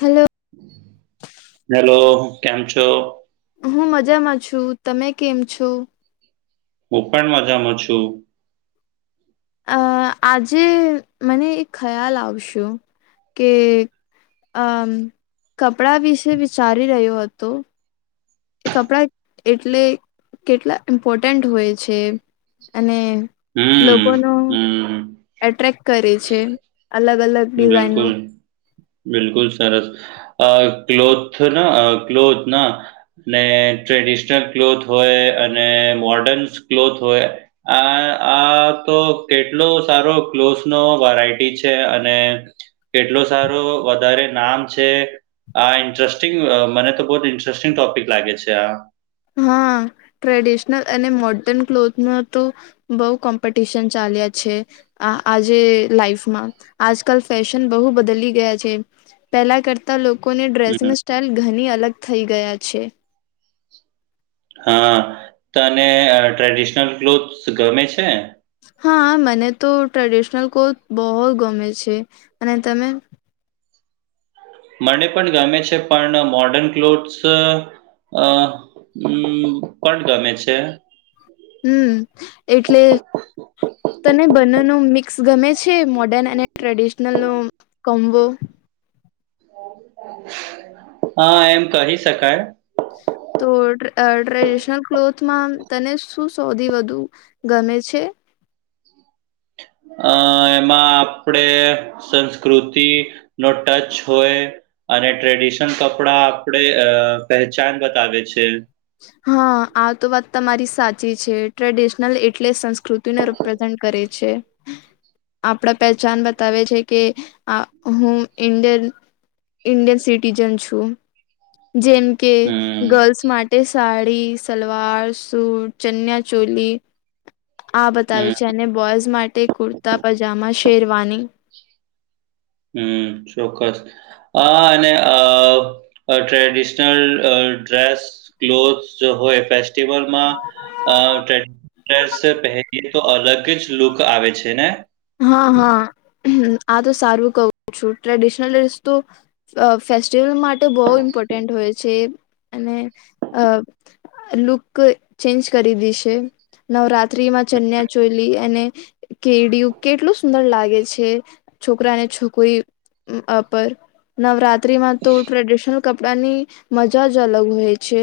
Hello hello કેમ છો હું મજામાં છું તમે કેમ છો હું પણ મજામાં છું અ આજે મને એક ખ્યાલ આવશુ કે અમ કપડા વિશે વિચારી રહ્યો હતું એ કપડાં એટલે કેટલા ઇમ્પોર્ટન્ટ હોય છે અને લોકો હમ ન હમ એટ્રેક્ટ કરે છે અલગ અલગ ડિઝાઇન નું બિલકુલ બિલકુલ સરસ અ ક્લોથ ના ક્લોથ ના ને ટ્રેડિશનલ ક્લોથ હોય અને મોર્ડન ક્લોથ હોય આ આ તો કેટલો સારો ક્લોથ નો વેરાયટી છે અને કેટલોું સારો વધારે નામ છે આ ઇન્ટરેસ્ટિંગ મને તો બહ જ ઇન્ટરેસ્ટિંગ ટોપિક લાગે છે આ હા ટ્રેડિશનલ અને મોર્ડન ક્લોથ ન તો બઉુ કોમ્પિટિશન ચાલ્યા છે આ આજે લાાઈફમાં આજકાલ ફેશન બહુ બદલી ગયા છે પહેલા કરતાં લોકોને હમ ડ્રેસિંગ સ્ટઇલ ઘણી અલગ થઈ ગયા છે હા તને ટ્રેડિશનલ ક્લોથ્સ ગમે છે હા મને તો ટ્રેડિશનલ કોથ બહુ જ ગમે છે અને તમે મને પણ ગમે છે પણ મોર્ડર્ન ક્લોથ્સ અ હમ કોણ ગમે છે હમ એટલે તને બંને ન મિક્સ ગમે છે મોર્ડર્ન અને ટ્રેડિશનલ નો કોબુ હા એમ કહી શકાય તો ટ્રેડિશનલ ક્લોથમાં તને શું સોધી વધુ ગમે છે અ એમાં આપડે સંસ્કૃતિ નો ટચ હોય અને ટ્રેડિશન કપડા આપડે અ પહેચાન બતાવે છે હા આ તો વાત તમારી સાચી છે ટ્રેડિશનલ એટલે સંસ્કૃતિ રિપ્રેઝન્ટ કરે છે. આપણા પહેચાન બતાવે છે કે, આ હું ઇન્ડિયન ઇન્ડિયન સિટીજન છું, જેમ કે હમ, ગર્લ્સ માટે તે સાડી સલવાર સૂટ ચન્યા ચોલી. આ હમ. બતાવેયું છે અને બોયઝ માટે કુર્તા પજામા શેરવાની. હમ ચોક્કસ. અ અને અ ટ્રેડિશનલ ડ્રેસ ક્લોથસ હોય ફેસ્ટિવલમાં. અ ટ્રેડિશનલ ડ્રેસ પહેરીએ તો અલગ જ લુક આવે છે ને. હા હા આ તો સારું કહું છું ટ્રેડિશનલ ડ્રેસ તો અ ફેસ્ટિવલ માટે બહુ ઇમ્પોર્ટન્ટ હોય છે અને અ લુક ચેન્જ કરી દીશે. નવરાત્રીમાં ચન્યા ચોલી અને કેડી કેટલું સુંદર લાગે છે, છોકરાને છોકરી પર નવરાત્ર રાત્રીમાં તો ટ્રેડિશનલ કપડા ની મજા જ અલગ હોય છે.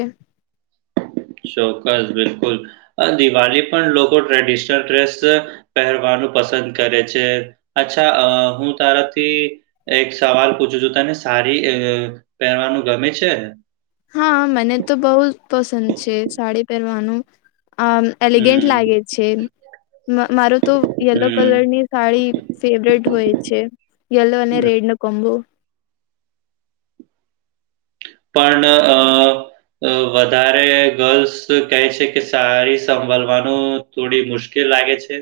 ચોક્કસ બિલકુલ, દિવાળી પણ લોકો ટ્રેડિશનલ ડ્રેસ. પહેરવાનું પસંદ કરે છે અચ્છા અ હું તારાથી એક સવાલ પૂછું છું તને સારી પહેરવાનું ગમે છે? હા મને તો બહુ જ પસંદ છે સાડી પહેરવાનું, આ એલિગેન્ટ હમ લાગે છે, મારો તો યલો હમ કલરની સાડી ફેવરેટ હોય છે યલો અને રેડ નો કોમબો. પણ અ અ વધારે ગર્લ્સ કહે છે કે સારી સંભળવાનું થોડી મુશ્કેલ લાગે છે,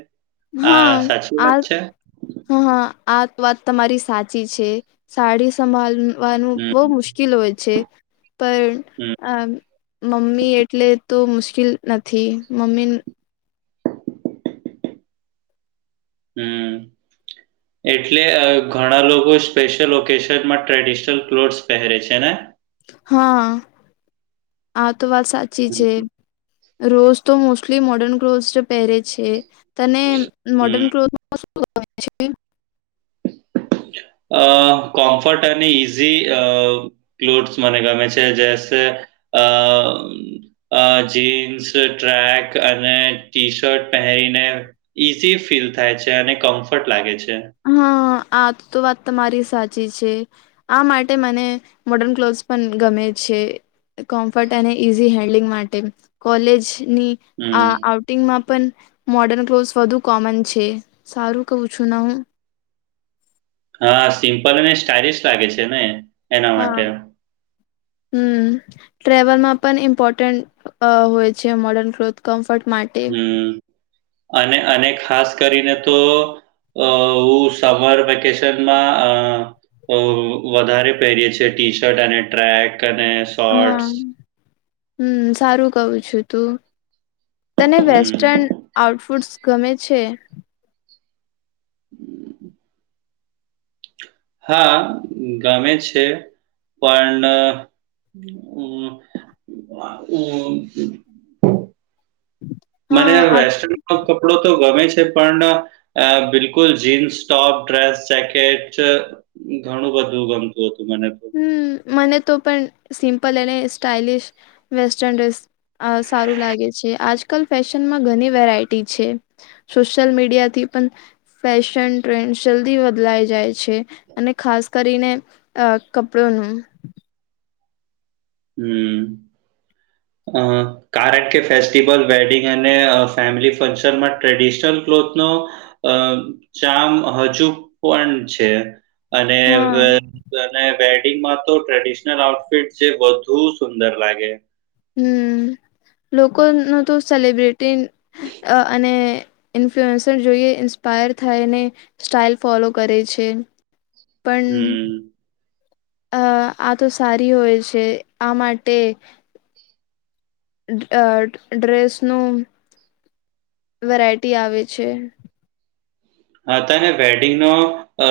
આ હા સાચી વાત આ છે? હા હા આ વાત તમારી સાચી છે. સાડી સંભળવાનું હમ, બહુ મુશ્કેલ હોય છે. પણ હમ, આ મમ્મી એટલે તો મુશ્કેલ નથી મમ્મી હમ. એટલે ઘણા લોકો સ્પેશયલ ઓકેશનમાં ટ્રેડિશનલ ક્લોથસ પહેરે છે ને. હા આા તો વાત સાચી હમ, છે. રોજ તો મોસ્ટલી મોર્ડર્ન ક્લોથ પહેરે છે, તને હમ. મોર્ડર્ન ક્લોથ [unintelligible] અ કોમ્ફર્ટ અને ઈઝી અ ક્લોથસ મને ગમે છે જસે અ અ જીન્સ ટ્રેક અને ટી શર્ટ પહેરીને ઈઝી ફીલ થાય છે અને કમ્ફર્ટ લાગે છે. હા આ તો તો વાત તમારી સાચી છે. આ માટે મને મોર્ડર્ન ક્લોથસ પણ ગમે છે. કોમ્ફર્ટ અને ઈઝી હેન્ડલિંગ માટે, કોલેજની હમ. આ ંગમાં પણ મોડર્ન ક્લોથ વધુ કોમન છે સારું કવું છું હું. હા સિમ્પલ અનેને સ્ટાઇલિશ લાગે છે ને. એના હા. [inaudible] હમ. ટ્રેવલમાં પણ ઇમ્પોર્ટન્ટ હોય છે મોર્ડર્ન ક્લોથ કમ્ફર્ટ માટે. હમ, અને અને ખાસ કરીને તો અ હું સમર વેકેશનમાં અ અ વધારે પહેરીએ છે છીએ, ટી શર્ટ અને ટ્રેક અને હા શોર્ટ્સ. હમ સારું કવું છું તું, તને હમ. વેસ્ટન આઉટફૂટ્સ ગમે છે. હમ. હા ગમે છે પણ હમ. મને હા વેસ્ટર્ન કપડો તો ગમે છે પણ અ બિલકુલ જીન્સ ટોપ ડ્રેસ જેકેટ ઘણું બધું ગમતું હતું મને હમ મને તો પણ સિમ્પલ અને સ્ટાઇલિશ વેસ્ટર્ન ડ્રેસ અ સારું લાગે છે આજકાલ ફેશનમાં ઘણી વેરાયટી છે. સોશલ મીડિયાથી પણ ફેશન ટ્રેન્ડ જલ્દી બદલાઈ જાય છે અને ખાસ કરીને કપડોનું હમ હ હ કારણ કે, ફેસ્ટિવલ વેડિંગ અને ફેમિલી ફંક્શનમાં ટ્રેડિશનલ ક્લોથનો અમ જામ હજુ પણ છે. અને હા વેડિંગમાં તો ટ્રેડિશનલ આઉટફિટ જે બહુ સુંદર લાગે હમ લોકો ન તો સેલિબ્રિટી અને ઇન્ફ્લુઅન્સર જોઈએ ઇન્સ્પાયર થાયને સ્ટાઇલ ફોલો કરે છે. પણ હમ. અ આ તો સારી હોય છે આ માટે ડ્રેસનું વેરાયટી આવે છે. તને વેડિંગ ન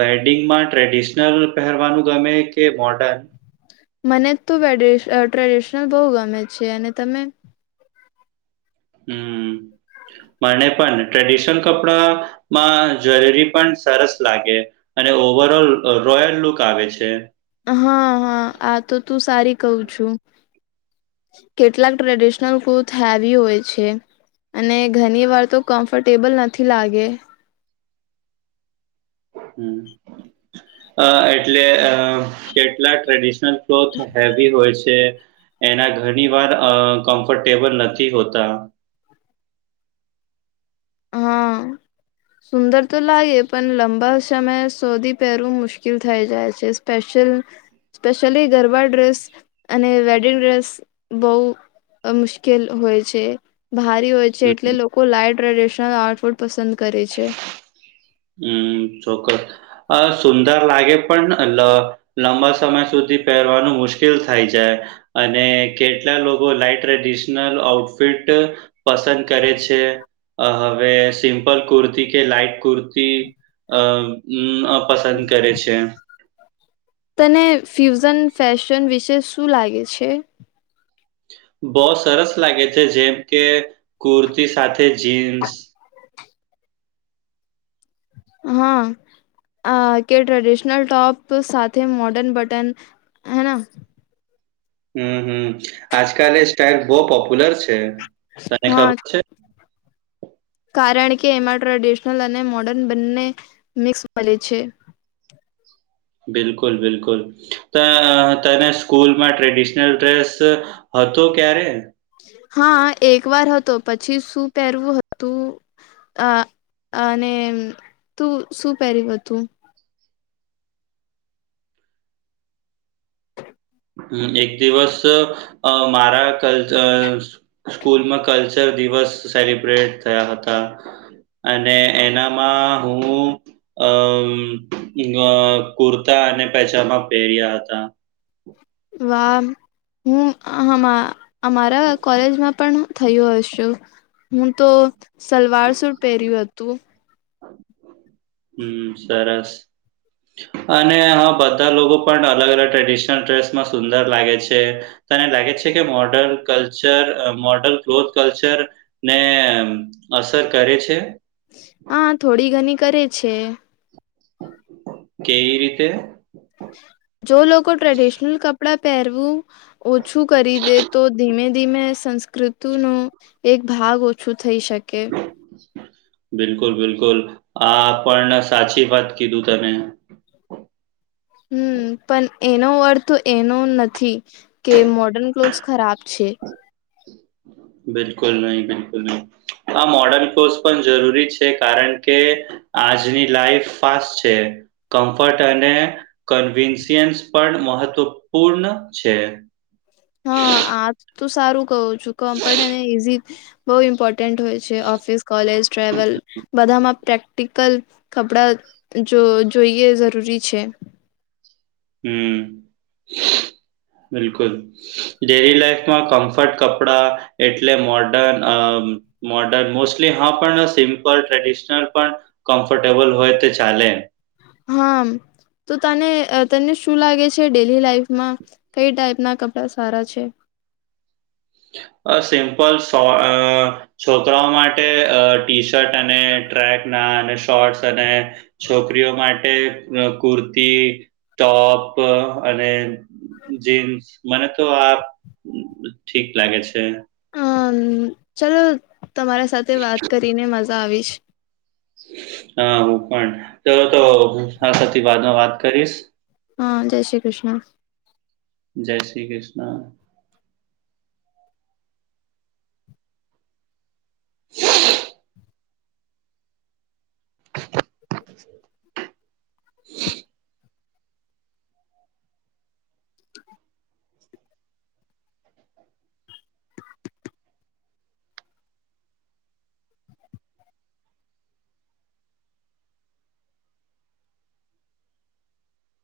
વેડિંગમાં ટ્રેડિશનલ પહેરવાનું ગમે કે મોડન મને તો ટ્રેડિશનલ બહુ ગમે છે અને તમે હમ. મને પણ ટ્રેડિશનલ કપડામાં જ્વેલરી પણ સરસ લાગે અને ઓવરઓલ રોયલ લુક આવે છે. હા હા આ તો તું સારી કહું છું કેટલાક ટ્રેડિશનલ કૂથ હેવી હોય છે. અને ઘણી વાર તો કમ્ફર્ટેબલ નથી લાગે હ એટલે અ કેટલા ટ્રેડિશનલ ક્લોથ હે હોય છે એના ઘણી વાર કમ્ફર્ટેબલ નથી હોતા. હમ. સુંદર તો લાગે પણ લંબા સમયે શોધી પહેરવું મુશ્કેલ થઈ જાય છે સ્પેશલ સ્પેશલી ગરબા ડ્રેસ અને વેડિંગ ડ્રેસ બહુ મુશ્કેલ હોય છે ભારી હોય છે એટલે લોકો લાાઈટ ટડિશનલ આર્ટફૂડ પસંદ કરે છે હમ ચોક્કસ અ સુંદર લાગે પણ લંબા સમય સુધી પહેરવાનું મુશ્કેલ થાય જાય અને કેટલા લોકો લાાઈટ ટ્રેડિશનલ આઉટફિટ પસંદ કરે છે હવે સિમ્પલ કુર્તી કે લાાઈટ કુર્તી અ પસંદ કરે છે. તને ફ્યુઝન ફેશન વિશે શું લાગે છે? બહઉ સરસ લાગે છે જેમ કે કુર્તી સાથે જીન્સ હમ અ કે ટ્રેડિશનલ ટોપ સાથે મોર્ડન બટન હેના હમ હમ આજકાલ એ સ્ટઇલ બહુ પોપ્યુલર છે તને હા ખબર છે. કારણ કે એમાં ટ્રેડિશનલ અને મોર્ડર્ન બંને મિક્સ મળે છે. બિકુલ બિલકુલ ત તને સ્કૂલમાં ટ્રેડિશનલ ડ્રેસ હતો ક્યારે હા એક વાર હતો પછી શું પહેરવું હતું અ અને તું શું પહેર્યું હતું હમ એક દિવસ અ મારા કલ્ચ સ્કૂલમાં કલ્ચર દિવસ સેલિબ્રેટ થયા હતા અને એનામાં હું અ અ કુર્તા અને પજામા પહેર્યા હતા વામ હું આહમાં અમારા કોલેજ પણ થયું હશું હું તો સલવાર સૂટ પહેર્યું હતું હમ સરસ અને હા બધા લોકો પણ અલગ અલગ ટ્રેડિશનલ ડ્રેસમાં સુંદર લાગે છે તને લાગે છે કે modern culture modern cloth culture ને અસર કરે છે હા થોડી ઘણી કરે છે કેવી રીતે? જો લોકો ટ્રેડિશનલ કપડા પહેરવું ઓછું કરી દે તો ધીમે ધીમે સંસ્કૃતૂ ન એક ભાગ ઓછું થઈ શકે બિલકુલ બિલકુલ આ પણ સાચી વાત કીધું તને હમ પણ એનો અર્થ તો એનો નથી કે મોડર્ન ક્લોથસ ખરાબ છે [inaudible] બિલકુલ નહી બિલકુલ નહી આ મોડન કોર્સ પણ જરૂરી છે કારણ કે આજની લાઈફ ફાસ્ટ છે કમ્ફર્ટ અને કન્વીન્સયન્સ પણ મહત્વપૂર્ણ છે હા આ તો સારું કહું છું કમ્ફર્ટ અને ઈઝી બહુ ઇમ્પોર્ટન્ટ હોય છે ઓફિસ કોલેજ ટ્રાવલ બધામાં પ્રેક ક્ટિકલ કપડાં જો જોઈએ જરૂરી છે હમ બિલકુલ ડેલી લાઈફમાં કમ્ફર્ટ કપડા એટલે મોર્ડન અમ મોર્ડર્ન મોસ્ટલી હા પણ સિમ્પલ ટ્રેડિશનલ પણ કમ્ફર્ટેબલ હોય તો ચાલે હા તો તને તને શું લાગે છે ડેલી લાાઈફમાં કઈ ટાઈપ ના કપડા સારા છે અ સિમ્પલ સો અ છોકરાઓ માટે અ ટી શર્ટ અને ટ્રેકના અને શોર્ટસ અને છોકરીઓ માટે કુર્તી, ટોપ અને જીન્સ મને તો આ ઠીક લાગે છે હમ ચલો તમારા સાથે વાત કરીને મજા આવી હા હું પણ ત તો હું આ [unintelligible] વાત કરીશ હા જય શ્રી કૃષ્ણ જય શ્રી કૃષ્ણ [inaudible] [inaudible]